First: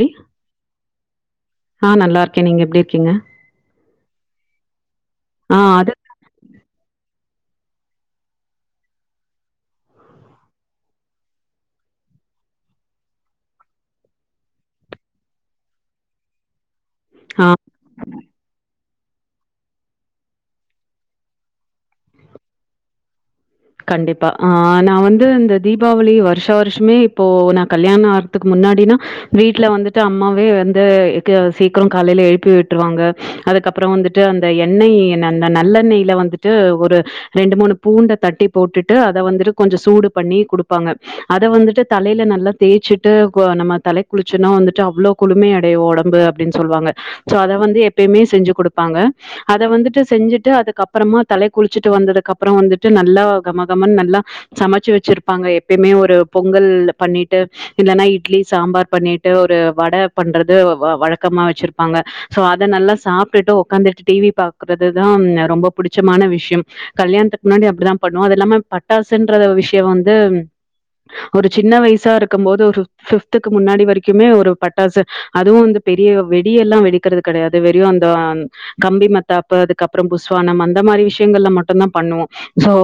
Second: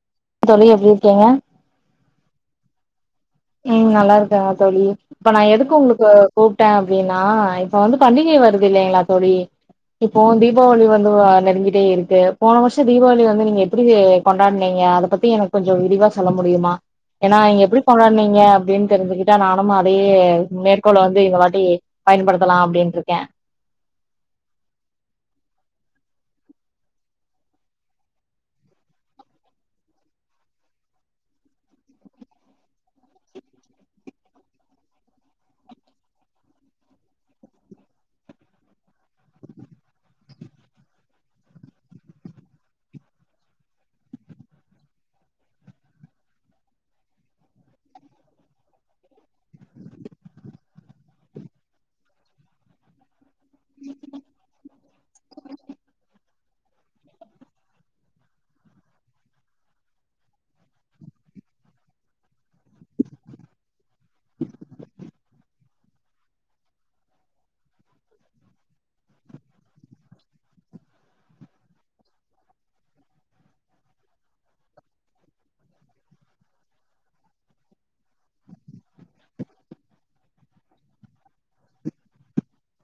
ம் தோழி எப்டி இருக்கீங்க ஆ நல்லா இருக்கே நீங்க எப்டி இருக்கீங்க ம் நல்லா இருக்காங்க தோழி இப்ப நா ஆ எதுக்கு அது உங்களுக்கு கூப்ட்டே இதே நா இப்ப வந்து பண்டிகை வருது இல்லைங்களா தோழி இப்போ தீபாவளி வந்து அ நெருங்கிட்டே இருக்கு போன வருஷோ தீபாவளி வந்து நீங்க எப்டி கொண்டாட்னீங்க அத பத் எனக்கு கொஞ்ச விரிவா சொல்ல முடியுமா இங்க ஆ நீங்க எப்டி கொண்டாட்னீங் க அப்டின் தெரிஞ்சுகிட்டா நானு அதையே மேற்கோள் வந்து இந்த வாட்டி பயன்படுத்தலா அப்டின்ட்ருக்கே கண்டிப்பா ஆ நா வந்து இந்த தீபாவளி வருஷ வருஷமே இப்போ நா கல்யாண ஆல் துக்கு முன்னாடினா வீட்ல வந்துட்டு அம்மாவே வந்து இது சீக்கிரோ காலையில எழுப்பி விட்டுருவாங்க அதுக்கப்பறே வந்துட்டு அந்த எண்ணெய் அந்த நல்லெண்ணெய்யில வந்துட்டு ஒரு ரெண்டு மூணு பூண்ட தட்டி போட்டுட்டு அத வந்துட்டு கொஞ்ச சூடு பண்ணி குடுப்பாங்க அத வந்துட்டு தலையில நல்லா தேய்சிட்டு கு நம்ம தலைக் குளிச்சனா வந்துட்டு அவ்ளோ குழுமை அடையு ஒடம்பு அப்டின் சொல்வாங்க சோ அத வந்து எப்பயுமே செஞ்சி குடுப்பாங்க அத வந்துட்டு செஞ்சிட்டு அதுக்கப்பறமா தலைக்கு குளிச்சுட்டு வந்ததுக்கு அப்புற வந்துட்டு நல்லா கமகமன் நல்லா சமச்சு வச்சிருப்பாங்க எப்யுமே ஒரு பொங்கல் பண்ணிட்டு இல்லன்னா இட்லி சாம்பார் பண்ணிட்டு ஒரு வட பண்றது வ வழக்கமா வச்சிருப்பாங்க சோ அத நல்லா சாப்ட்டுட்டு ஒக்காந்துட்டு டிவி பாக்குறதுதா ரொம்ப புடிச்சமான விஷ்யம் கல்யாணத்துக்கு முன்னாடி அப்டிதா பண்ணுவேஅது எல்லாமே பட்டாசுன்றத விஷிய வந்து ஒரு சின்ன வயசா இருக்கும் போது ஒரு ஃபிப்துக்கு முன்னாடி வரைக்குமே ஒரு பட்டாசு அதுவு வந்து பெரிய வெடி எல்லா வெடிக்கறது கெடையாது வெறி வந்தா கம்பி மத்தாப்பு அதுக்கப்பறம் புஸ் வானம் அந்த மாரி விஷ்யங்கள்ல மட்டுதா பண்ணுவோ சோ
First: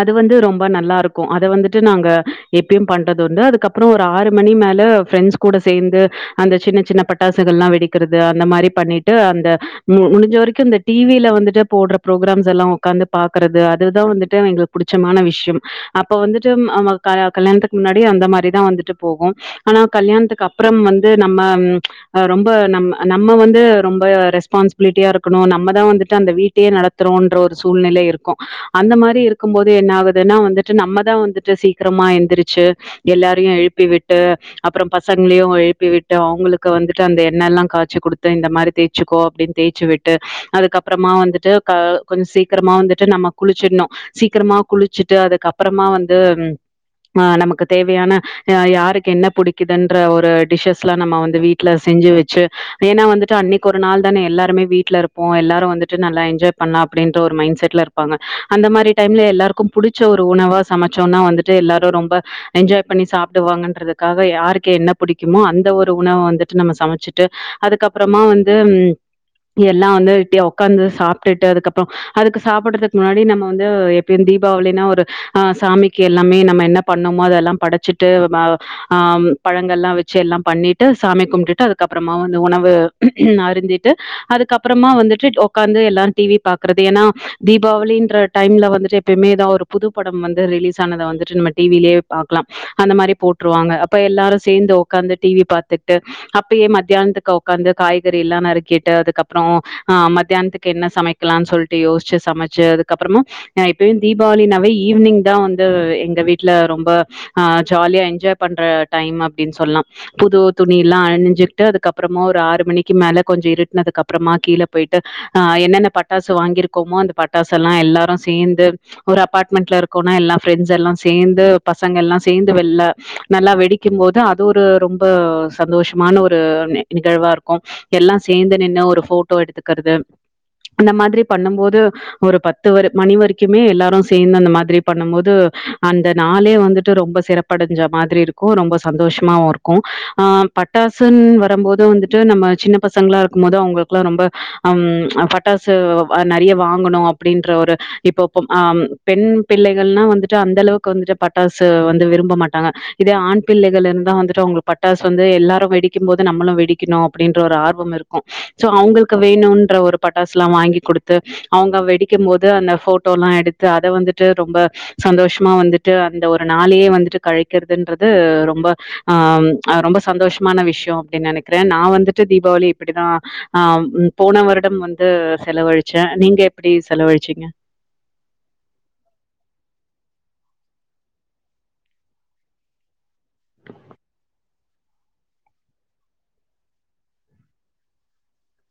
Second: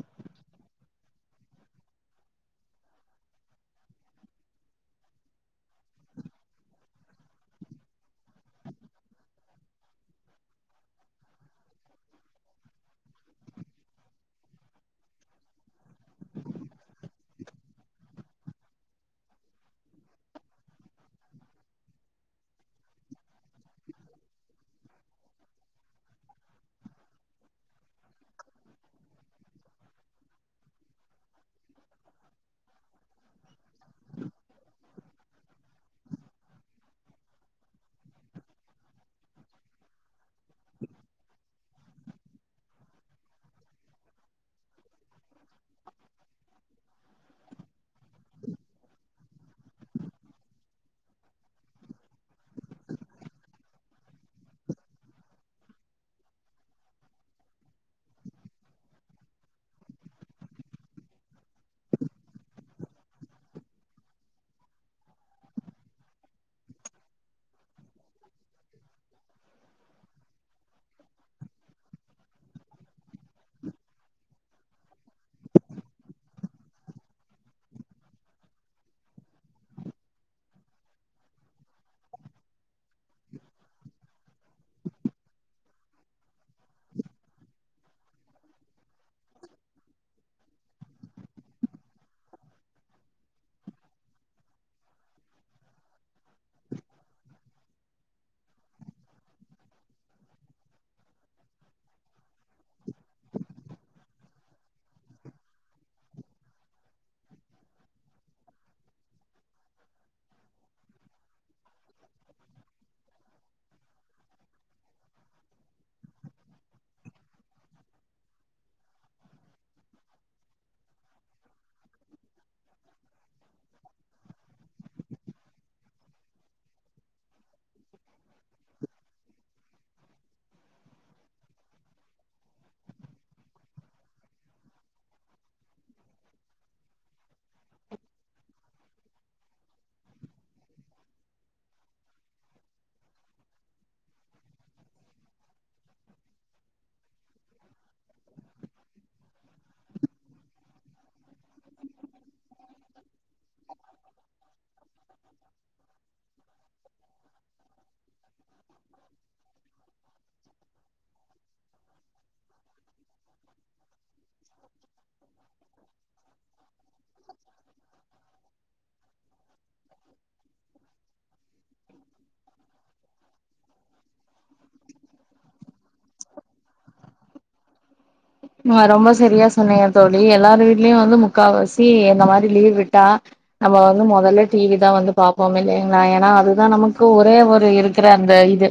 அது வந்து ரொம்ப நல்லா இருக்கு அத வந்துட்டு நாங்க எப்பயு பண்றது வந்து அதுக்கப் அப்றோ ஒரு ஆறு மணி மேல ஃப்ரெண்ட்ஸ் கூட சேந்து அந்த சின்ன சின்ன பட்டாசுகள்லா வெடிக்கிறது அந்த மாரி பண்ணிட் டு அந்த மு முடிஞ்ச வரைக்கு இந்த டிவில வந்துட்டு போட்ற ப்ரோகிராம்ஸ் எல்லா உக்காந்து பாக்கறது அதுதா வந்துட்டு எங்களுக் புடிச்சமான விஷ்யம் அப்ப வந்துட்டு ம் அ க கல்யாணத்துக்கு முன்னாடி அந்த மாரிதா வந்துட்டு போகு ஆனா கல்யாணத்துக்கு அப்பறம் வந்து நம்ம அ ரொம்ப நம் நம்ம வந்து ரொம்ப ரெஸ்பான்சிபிலிட்டியா இருக்கணு நம்மதா வந்துட்டு அந்த வீட்டையே நடத் த்தோன்ற ஒரு சூழ்நிலை இருக்கு அந்த மாரி இருக்கும்போது என்ன ஆகுதுன்னா வந்துட்டு நம்மதா வந்துட்டு சீக்கிரமா எந்திரிச்சி எல்லாரையு எழுப்பி விட்டு அப்பற பசங்ளையு எழுப்பி விட்டு அவுங்களுக்கு வந்துட்டு அந்த எண்ணெல்லா காச்சி குடுத்து இந்த மாரி தேய் சுக்கோ அப்டின் தேய்ச்சி விட்டு அதுக்கப்பறமா வந்துட்டு க கொஞ்ச சீ க்கிரமா வந்துட்டு நம்ம குளிச்சிட்னு சீக்கிரமா குளிச்சிட்டு அதுக்கப்பறமா வந்து ம் அ நமக்கு தேவையான அ யாருக்கு என்ன புடிக்குதுன்ற ஒரு டிஷ்ஸஸ்லா நம்ம வந்து வீட்ல செஞ்சி வச்சு ஏனா வந்துட்டு அன்னைக்கு ஒரு நாள் தானே எல்லாருமே வீட்ல இருப்போ எல்லாரு வந்துட்டு நல்லா என்ஜாய் பண்ணலா அப்டின் டு ஒரு மைண்ட் செட்ல இருப்பாங்க அந்த மாரி டைம்ல எல்லாருக்கு புடிச்ச ஒரு உணவா சமச்சோனா வந்துட்டு எல்லாரு ரொம்ப என்ஜாய் பண்ணி சாப்டுவாங்கன்றதுக்காக யாருக்கே என்ன புடிக்குமோ அந்த ஒரு உணவ வந்துட்டு நம்ம சமச்சிட்டு அதுக்கப்பறமா வந்து எல்லா வந்து வெட்டியா ஒக்காந்து சாப்ட்டுட்டு அதுக்கப் அப்பறம் அதுக்கு சாப்படறதுக்கு முன்னாடி நம்ம வந்து எப்பயும் தீபாவளினா ஒரு ஆ சாமிக்கு எல்லாமே நம்ம என்ன பண்ணோமோ அதெல்லாம் படச்சிட்டு் ஆ பழங்கள்லாம் வச்சு எல்லாம் பண்ணிட்டு சாமி கும்டுட்டு அதுக்கப்பறமா வந்து உணவு ம் அறிந்திட்டு அதுக்கப்பறமா வந்துட்டு உக்காந்து எல்லாரு டிவி பா இருக்கறது ஏன்னா தீபாவளின்ற டைம்ல வந்துட்டு எப்பயுமே ஏதாவ ஒரு புது படம் வந்து ரிலீஸ் ஆனத வந்துட்டு நம்ம டிவிலயே பாக்கலாம் அந்த மாரி போட்டுருவாங்க அப்ப எல்லாரும் சேந்து ஒக்காந்து டிவி பாத்துகிட்டு அப்டியே மத்தியானத்துக்கு ஒக்காந்து காய்கறி எல்லாம் நறுக்கிட்டு அதுக்கப்புறம் ஆஹ் மத்தியானத்துக்கு என்ன சமைக்கலாம்னு சொல்லிட்டு யோசிச்சு சமச்சு அதுக்கப்பறமா நா இப்பயும் தீபாவளினாவே ஈவினிங் தா வந்து எங்க வீட்டு்ல ரொம்ப ஆன் ஜாலியா என்ஜாய் பண்ற டைம் அப்டின்னு சொல்லாம் புது துணி எல்லாம் அணிஞ்சிட்டு அதுக்கப்புறமா ஒரு ஆறு மணிக்கு மேல கொஞ்சம் இருட்டுன்ன அதுக்கப்புறமா கீழே போயிட்டு ஆன் என்னென்ன பட்டாசு வாங்கிருக்கோமோ அந்த பட்டாசு எல்லாம் எல்லாரும் சேர்ந்து ஒரு அபார்ட்மெண்ட்ல இருக்கோம்னா எல்லா ஃப்ரெண்ட்ஸ் எல்லாம் சேந்து பசங்க எல்லாம் சேர்ந்து வெள்ல நல்லா வெடிக்கும் போது அது ஒரு ரொம்ப சந்தோஷமான ஒரு நிகழ்வா இருக்கும் எல்லாம் சேந்து நின்னு ஒரு போட்டோ எடுத்துக்கறது அந்த மாதிரி பண்ணும் போது ஒரு பத்து வரு மணி வரைக்குமே எல்லாரும் சேர்ந்து அந்த மாரி பண்ணும் போது அந்த நாளே வந்துட்டு ரொம்ப சிறப்பு படஞ்ச மாதிரி இருக்கும் ரொம்ப சந்தோஷமாவும் இருக்கும் ஆன் பட்டாசுன்னு வரும்போது வந்துட்டு நம்ம சின்ன பசங்களா இருக்கும் போது அவங்களுக்குல்லாம் ரொம்ப அன் பட்டாசு அ நறைய வாங்கணும் அப்டின்ற ஒரு இப்பப்ப ஆ பெண் பிள்ளைகள்ன்னா வந்துட்டு அந்த அளவுக்கு வந்துட்டு பட்டாசு வந்து விரும்ப மாட்டாங்க இதே ஆண் பிள்ளைகள் இருந்தா வந்துட்டு அவங்களுக்கு பட்டாசு வந்து எல்லாரும் வெடிக்கும் போது நம்மளும் வெடிக்கணும் அப்டின்ற ஒரு ஆர்வம் இருக்கும் சோ அவுங்களுக்கு வேணும்ன்ற ஒரு பட்டாசுல்லாம் வாங்கி குடுத்து அவங்க வெடிக்கும் போது அந்த போட்டோல்லாம் எடுத்து அத வந்துட்டு ரொம்ப சந்தோஷமா வந்துட்டு அந்த ஒரு நாளையே வந்துட்டு கழிக்கறதுன்றது ரொம்ப ஆ ரொம்ப சந்தோஷமான விஷயம் அப்டின்னு நனைக்கறேன் நான் வந்துட்டு தீபாவளி இப்டிதா ஆ போன வருடம் வந்து செலவழிச்சேன் நீங்க எப்டி செலவழிச்சீங்க ஹ ரொம்ப சரியா சொன்னீங்க தோழி எல்லார வீட்லயும் வந்து முக்கால் வாசி இந்த மாரி லீவ் விட்டா நம்ம வந்து மொதல்ல டிவி தா வந்து பாப்போம் இல்லைங்கலா ஏன்னா அதுதான் நமக்கு ஒரே ஒரு இருக்கற அந்த இது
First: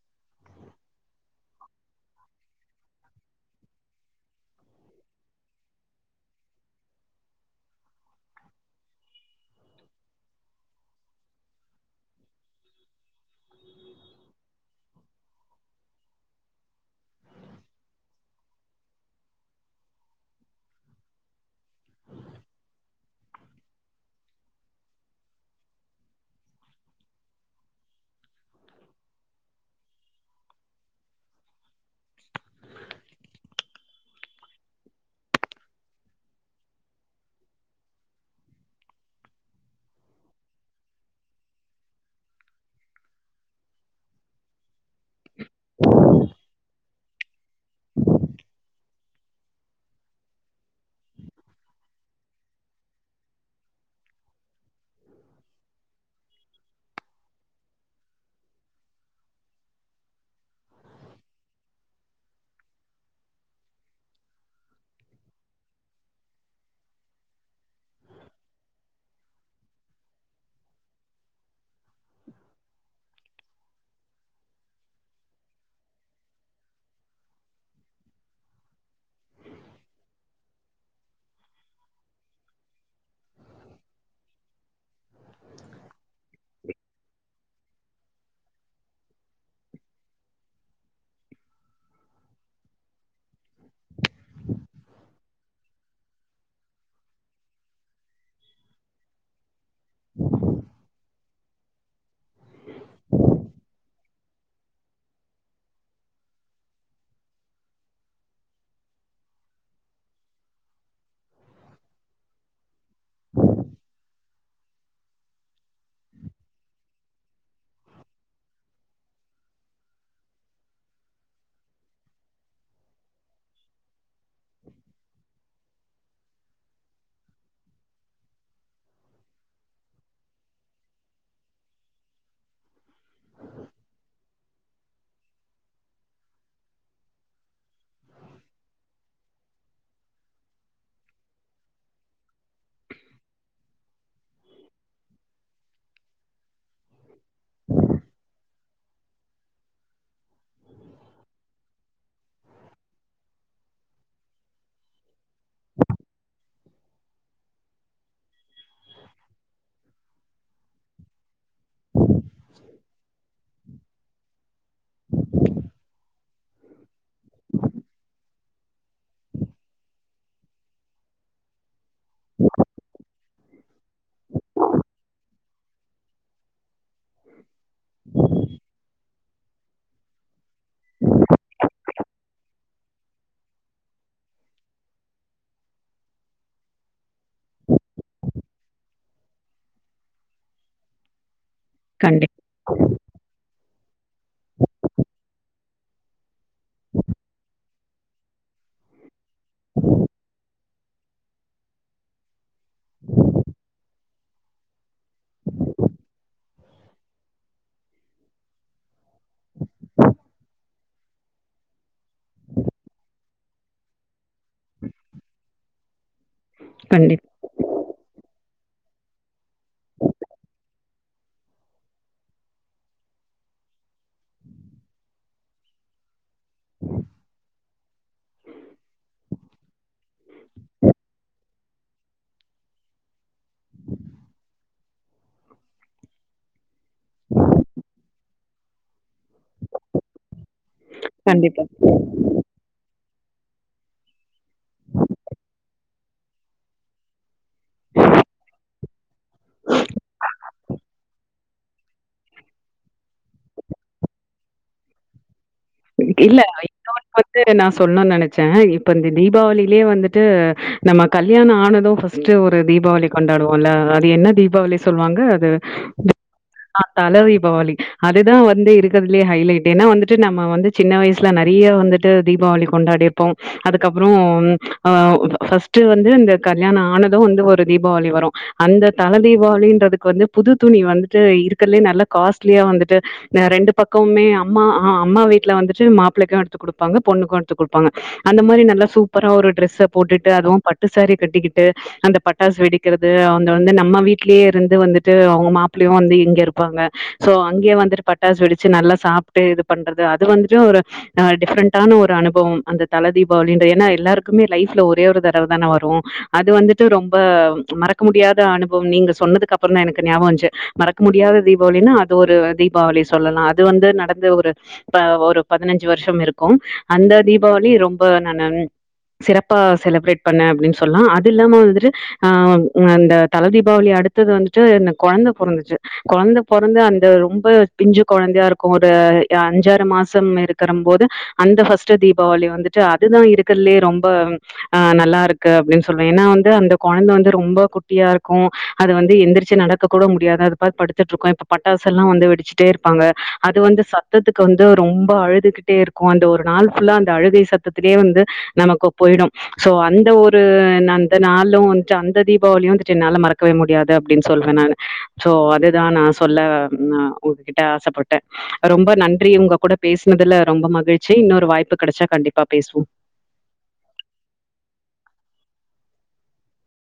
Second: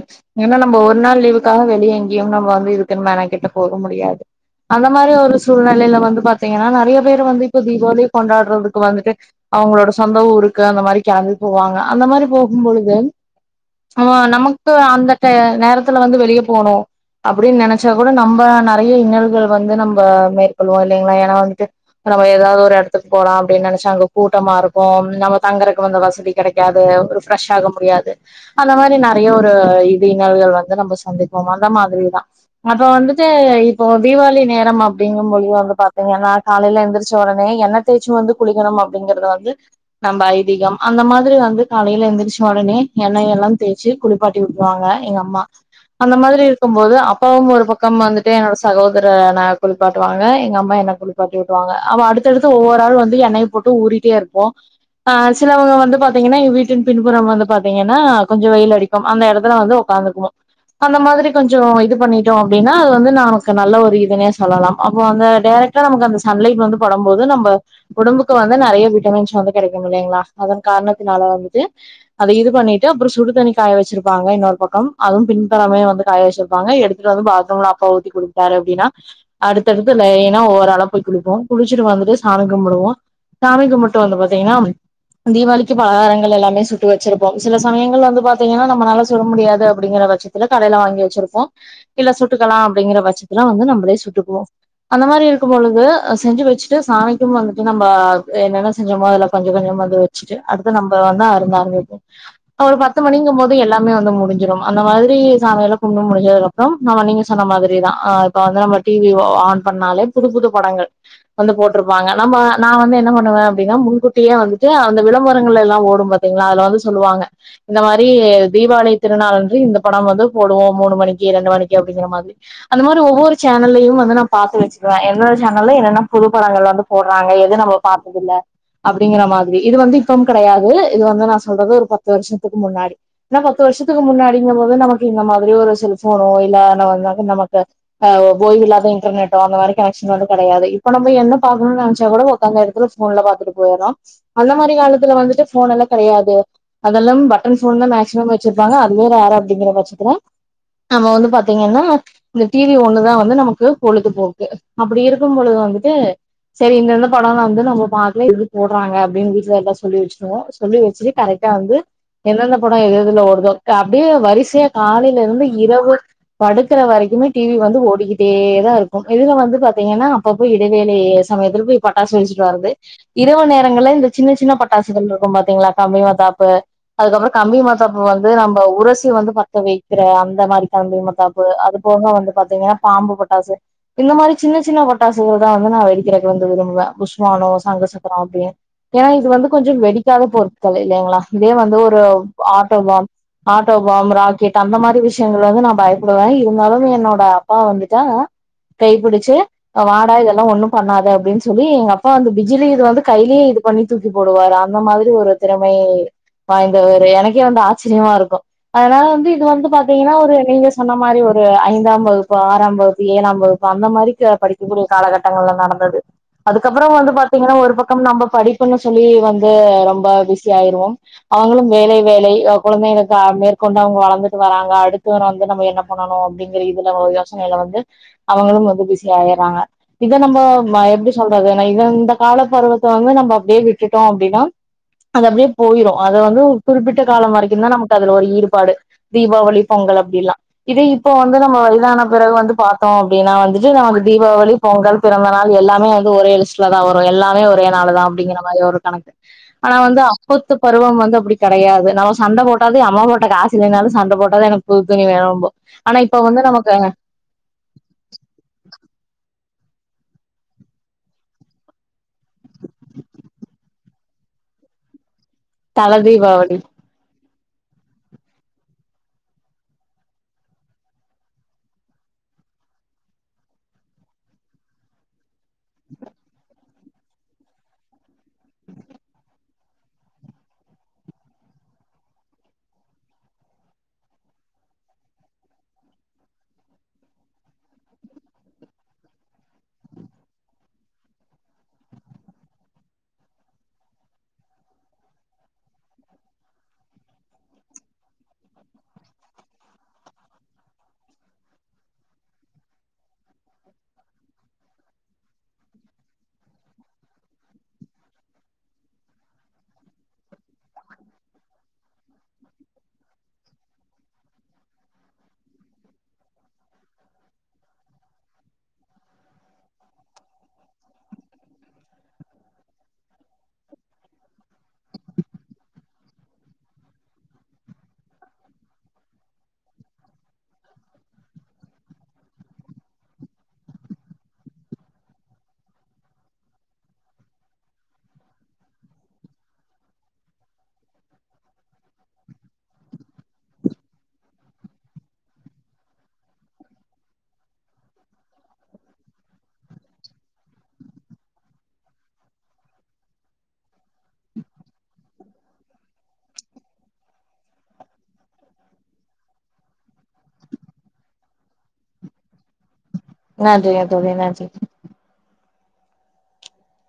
ஏனா நம்ம ஒரு நாள் லீவுக்காக வெளிய எங்கேயும் நம்ம வந்து இருக்குன்னு மேனக்கெட்டு போக முடியாது அந்த மாரி ஒரு சூழ்நிலைல வந்து பாத்தீங்கன்னா நறைய பேர் வந்து இப்ப தீபாவளி கொண்டாடுறதுக்கு வந்துட்டு அவங்களோட சொந்த ஊருக்கு அந்த மாரி கெளம்பி போவாங்க அந்த மாரி போகும் பொழுது ஆமா நமக்கு அந்த நேரத்துல வந்து வெளியே போணும் அப்டின்னு நனைச்சா கூட நம்ம நறைய இன்னல்கள் வந்து நம்ம மேற்கொள்வோம் இல்லைங்களா ஏன்னா வந்துட்டு நம்ம ஏதாது ஒரு எடத்துக்கு போலாம் அப்டின்னு நனச்சா அங்க கூட்டமா இருக்கும் நம்ம தங்குறக்கு அங்க வசதி கடைக்கும் யாது ஒரு பிரெஷ் ஆக முடியாது அந்த மாரி நறைய ஒரு இதினல்கள் வந்து நம்ம சந்திப்போம் அந்த மாரிதா அதோ வந்துட்டு இப்போ தீபாவளி நேரம் அப்படிங்க போது வந்து பாத்தீங்கன்னா காலைல எழுந்திரச்ச ஒடனே எண்ணெய் தேச்சு வந்து குளிக்கணும் அப்டிங்கறத வந்து நம்ம ஐதீகம் அந்த மாரி வந்து காலைல எழுந்திரிச்ச உடனே எண்ணெய் எல்லாம் தேய்ச்சு குளிப்பாட்டி விடுவாங்க எங்க அம்மா அந்த மாரி இருக்கும் போது அப்பாவும் ஒரு பக்கம் வந்துட்டு என்னோட சகோதரன குளிப்பாட்டுவாங்க எங்க அம்மா என்னை குளிப்பாட்டி விடுவாங்க அடுத்தடுத்து ஒவ்வொரு ஆளு வந்து என்னை போட்டும் ஊறிட்டே இருப்போம் ஆன் சில வங்க வந்து பாத்தீங்கன்னா எங்க வீட்டின் பின்புறம் வந்து பாத்தீங்கன்னா கொஞ்ச வெயில் அடிக்கும் அந்த இடத்துல வந்து உட்காந்துக்குவோ அந்த மாதிரி கொஞ்ச இது பண்ணிட்டோ அப்டின்னா அது வந்து நா நல்ல ஒரு இதுனே சொல்லலா அப்போ அந்த டைரெக்டா நமக்கு அந்த சன்லைட் வந்து படும் போது நம்ம உடம்புக்கு வந்து நிறைய விட்டமீன்ஸ் வந்து கிடைக்கும் இல்லலைங்களா அதன் காரணத்தினால வந்துட்டு அத இது பண்ணிட்டு அப்புற சுடுதண்ணி காய வச்சிருப்பாங்க இன்னொரு பக்கம் அதும் பின்புறமே வந்து காய வச்சிருப்பாங்க எடுத்து ட்டு வந்து பாத்ரூம்ல அப்பா ஊத்தி குடுத்தாரு அப்டின்னா அடுத்தடுத்து லைன்னா ஒவ்வொரு ஆளா போய் குளிப்போ குளிச்சுட்டு வந்துட்டு சாமி கும்புடுவோ சாமி கும்புட்டு வந்து பாத்தீங்கனா தீவாளிக்கு பலகாரங்கள் எல்லாமே சுட்டு வச்சிருப்போம் சில சமயங்கள்ல வந்து பாத்தீங்கன்னா நம்மளால சுட முடியாது அப்படிங்கற பட்ச த்துல கடைல வாங்கி வச்சிருப்போ இல்ல சுட்டுக்கலா அப்படிங்கிற பட்சத்துல வந்து நம்மளே சுட்டுக்குவோ அந்த மாதிரி இருக்கும் பொழுது செஞ்சு வெச்சுட்டு சாமிக்கும் வந்துட்டு நம்ப என்னென்ன செஞ்சோமோ அதுல கொஞ்ச கொஞ்சம் வந்து வச்சுட்டு அடுத்து நம்ப வந்து [unintelligible] ஒரு பத்து மணிங்கம் போது எல்லாமே வந்து முடிஞ்சிடு அந்த மாதிரி சாமியல்லா கும்ட முடிஞ்சதுக்க அம் ஆமா நீங்க சொன்ன மாதிரிதா அ இப்ப வந்து நம்ம டிவிய ஆன் பண்ணாலே புது புது படங்கள் வந்து போட்டிருப்பாங்க நம்ம நா வந்து என்ன பண்ணுவே அப்டின்னா முன்கூட்டியே வந்துட்டு அந்த விளம்பரங்கள் எல்லாம் ஓடும்பாத் என்ன ஆனாலு சொல்லுவாங்க இந்த மாரி தீபாவளி திருநாளன்று இந்த படம் வந்து போடுவோம் மூணு மணிக்கு ரெண்டு மணிக்கு அப்படிங்கிற மாதிரி அந்த மாரி ஒவ்வொரு சேனல்லையும் வந்து நா பாத்து வச்சுக்குவே எந்த சேனல்ல என்னன்ன புது படங்கள் வந்து போடுறாங்க எது நம்ம பாத்ததுல்ல அப்டிங்கற மாதிரி இது வந்து இப்பம் கிடையாது இது வந்து நா சொல்றது ஒரு பத்து வருஷத்துக்கு முன்னாடி ஏனா பத்து வருஷத்துக்கு முன்னாடிங்கும்போது நமக்கு இந்த மாதிரி ஒரு செல்ஃபோனோ இல்ல வந்தாக்க நமக்கு ஆ போகி இல்லாத இன்டர்நெட்டோ அந்த மாரி கனெக்ஷன் வந்து கடையாது இப்ப நம்ம என்ன பாக்கணுனு நினைச்சா கூட உக்காந்த இடத்துல ஃபோன்ல பாத்துட்டு போயிட்றோ அந்த மாரி காலத்துல வந்துட்டு ஃபோன் எல்லா கடையாது அதுல்லாம பட்டன் ஃபோன் தா மேக்ஸிமம் வெச்சிருப்பாங்க அதுமே ரேர் அப்டிங்கிற‌ பட்சத்துல நம்ம வந்து பாத்தீங்கன்னா இந்த டிவி ஒண்ணுதா வந்து நமக்கு பொழுது போக்கு அப்டி இருக்கும் பொழுது வந்துட்டு செரி இந்தந்த படம்லா வந்து நம்ம பாக்கலா இப்டி போடுறாங்க அப்டின்னு வீட்ல எல்லா சொல்லி வச்சுருவோ சொல்லி வச்சுட்டு கரெக்டா வந்து எந்தெந்த படம் எது இதுல ஓடுதோ அப்டியே வரிசையா காலையில இருந்து இரவு படுக்குற வரைக்கு குமே டிவி வந்து ஓடிக்கிட்டே தா இருக்கு இதுல வந்து பாத்தீங்கன்னா அப்பப்ப இடைவேளை சமயத்தில போய் பட்டாசு வெடிச்சுட்டு வருது இரவு நேரங்கள்ல இந்த சின்ன சின்ன பட்டாசுகள் இருக்கும் பாத்தீங்களா கம்பி மத்தாப்பு அதுக்கப்புறோ கம்பி மத்தாப்பு வந்து நம்ம உரசி வந்து பத்த வைக்கிற அந்த மாரி கம்பி மத்தாப்பு அது அது போக வந்து பாத்தீங்கன்னா பாம்பு பட்டாசு இந்த மாரி சின்ன சின்ன பாட்டாசுகள் தா வந்து நா வெடிக்கிறதுக்கு வந்து விரும்புவே புஸ்வானோ சங்கு சக்கரோ அப்டின்னு ஏன்னா இது வந்து கொஞ்ச வெடிக்காத பொருட்கள் இல்லைங்களா இதே வந்து ஒரு கண்டிப் ஆட்டோபாம் ஆட்டோ பாம் ராக்கெட் அந்த மாரி விஷயங்கள் வந்து நா பயப்படுவே இ இருந்தாலும் என்னோட அப்பா வந்துட்டா கை புடிச்சு வாடா இதெல்லா ஒண்ணும் பண்ணாது அப்டின்னு சொல்லி எங்க அப்பா வந்து பிஜ்லி இது வந்து கையிலே இது பண்ணி தூக்கிப் போடுவாரு அந்த மாதிரி ஒரு திறமை வாய்ந்தவர் எனக்கே வந்து ஆச்சரியமா இருக்கு ஆனா வந்து இது வந்து பாத்தீங்கன்னா ஒரு நீங்க சொன்ன மாரி வரு ஒரு ஐந்தாம் வகுப்பு ஆறாம் வகுப்பு ஏழாம் வகுப்பு அந்த மாரி க் படிக்கக்கூடிய காலகட்டங்கள்ல நடந்தது அதுக்கப்புற வந்து கண்டிப் பாத்தீங்கன்னா ஒரு பக்கம் நம்ப படிப்புன்னு சொல்லி வந்து ரொம்ப பிஸி ஆயிருவோ அவுங்களும் வேலை வேலை அ குழந்தைகளுக்கு அ மேற்கொண்டு அவுங்க வளந்துட்டு வராங்க அடுத்தவர வந்து நம்ம என்ன பண்ண ண்ணணு அப்டிங்கற இதுல யோசனையில வந்து அவங்களு வந்து பிஸி ஆயிறாங்க இத நம்ம ம எப்டி சொல்றது இத இந்த காலப்பருவத்தை வந்து நம்ம அப்டியே விட்டுட்டோ அப்டின்னா அது அப்டியே போயிரும் அத வந்து குறிப்பிட்ட காலம் வரைக்கும் தான் நமக்கு அதுல ஒரு ஈடுபாடு தீபாவளி பொங்கல் அப்டிலாம் இதே இப்போ வந்து நம்ம கண்டிப்பா இதான பிறகு வந்து பார்த்தோம் அப்டின்னா வந்துட்டு நமக்கு தீபாவளி பொங்கல் பிறந்த நாள் எல்லாமே இது ஒரே லிஸ்ட்ல தான் வரும் எல்லாமே ஒரே நாள் தான் அப்டிங்கிற மாதிரி ஒரு கணக்கு ஆனா வந்து அப்பத்து பருவம் வந்து அப்டி கடையாது நம்ம சண்ட போட்டாது அம்மா போட்ட காசில்லைனாலும் சண்ட போட்டாவது எனக்கு புது துணி வேனும்போம் இல்ல ஐ தாட் ஃபர்ஸ்ட்டே நான் சொல்லனும் நினைச்சேன் இப்ப இந்த தீபாவளிலே வந்துட்டு நம்ம கல்யாணம் ஆனதும் ஃபஸ் ட்டு ஒரு தீபாவளி கொண்டாடுவோம்ல அது என்ன தீபாவளி சொல்லுவாங்க அது தல தீபாவளி ஆ தல தீபாவளி அதுதான் வந்து இருக்கறதுலயே ஹைலைட் ஏன்னா வந்துட்டு நம்ம வந்து சின்ன வயசுல நெறைய வந்துட்டு தீபாவளி கொண்டாடிருப்போம் அதுக்கப்புறம் ஆ ஃபஸ்ட் வந்து இந்த கல்யாண ஆனதும் வந்து ஒரு தீபாவளி வரும் அந்த தலதீபாவளின்றதுக்கு வந்து புதுத் துணி வந்துட்டு இருக்கறதுல்லே நல்லா காஸ்ட்லியா வந்துட்டு ரெண்டு பக்கமுமே அம்மா ஆ அம்மா வீட்டு்ல வந்துட்டு மாப்பிள்ளைக்கும் எடுத்து குடுப்பாங்க பொண்ணுக்கும் எடுத்து குடுப்பாங்க அந்த மாரி நல்லா சூப்பரா ஒரு டிரெஸ்ஸ போட்டுட்டு அதுவும் பட்டு சாரி கட்டிக்கிட்டு அந்த பட்டாசு வெடிக்கறது அவுங்க வந்து நம்ம வீட்லயே இருந்து வந்துட்டு அவ்ங்க மாப்பிள்ளயும் வந்து இங்க இருப்பாங்க சோ அங்கே வந்துட்டு பட்டாசு வெடிச்சு நல்லா சாப்ட்டு இது பண்றது அது வந்துட்டு ஒரு ஆ டிஃப்ரண்டான ஒரு அனுபவம் அந்த தலை தீபாவளின்ற ஏன்னா எல்லாருக்குமே லைஃப்ல ஒரே ஒரு தடவ தானே வரும் அது வந்துட்டு ரொம்ப மறக்க முடியாத அனுபவம் நீங்க சொன்னதுக்கப்புறம் தான் எனக்கு ஞாபகம் வந்துச்சு மறக்க முடியாத தீபாவளின்னா அது ஒரு தீபாவளி சொல்லலா அது வந்து நடந்து ஒரு ப ஒரு பதினஞ்சு வர்ஷ்ஷம் இருக்கும் அந்த தீபாவளி ரொம்ப நானு சிறப்பா செலப்ரேட் பண்ண அப்டின் சொல்லாம் அது இல்லாம வந்துட்டு ஆ அந்த தல தீபாவளி அடுத்தது வந்துட்டு எனக் கொழந்த பொறந்துச்சு கொழந்த பொறந்து அந்த ரொம்ப பிஞ்சு கொழந்தயாருக்கும் ஒரு அஞ்சார் மாசம் இருக்குறம் போது அந்த ஃபஸ்ட்டு தீபாவளி வந்துட்டு அதுதா இருக்கறல்துலேயே ரொம்ப ஆ நல்லாருக்கு அப்டின் சொல்வே ஏனா வந்து அந்த கொழந்த வந்து ரொம்ப குட்டியாருக்கும் அது வந்து எந்துருச்சி நடக்க கூட முடியாது அது பாட் படுத்துட்ருக்கோ இப்ப பட்டாஸ்ல்லா வந்து வெடுச்ட்டேர்ப்பாங்க அது வந்து சத்தத்துக் கு வந்து ரொம்ப அழுதுகிட்டேருக்கும் அந்த ஒரு நாள் ஃபுல்லா அந்த அழுகை சத்துலயே வந்து நமக்கு போய்ரும் சோ அந்த ஒரு நந்த நாளூம் வந்துட்டு அந்த தீபாவளியு வந்துட்டு என்னால மறக்கவே முடியாது அப்டின்னு சொல்றன் நானு சோ அதுதான் நான் சொல்ல ந உங்கிட்ட ஆசைப்பட்டேன் ரொம்ப நன் றி உங்க கூட பேசுனதுல ரொம்ப மகி்ழ்ச்சி இன்னொரு வாய்ப்பு கெடச்சா கண்டிப்பா பேசுவோம் நன்றிங்க தோழி நன்றி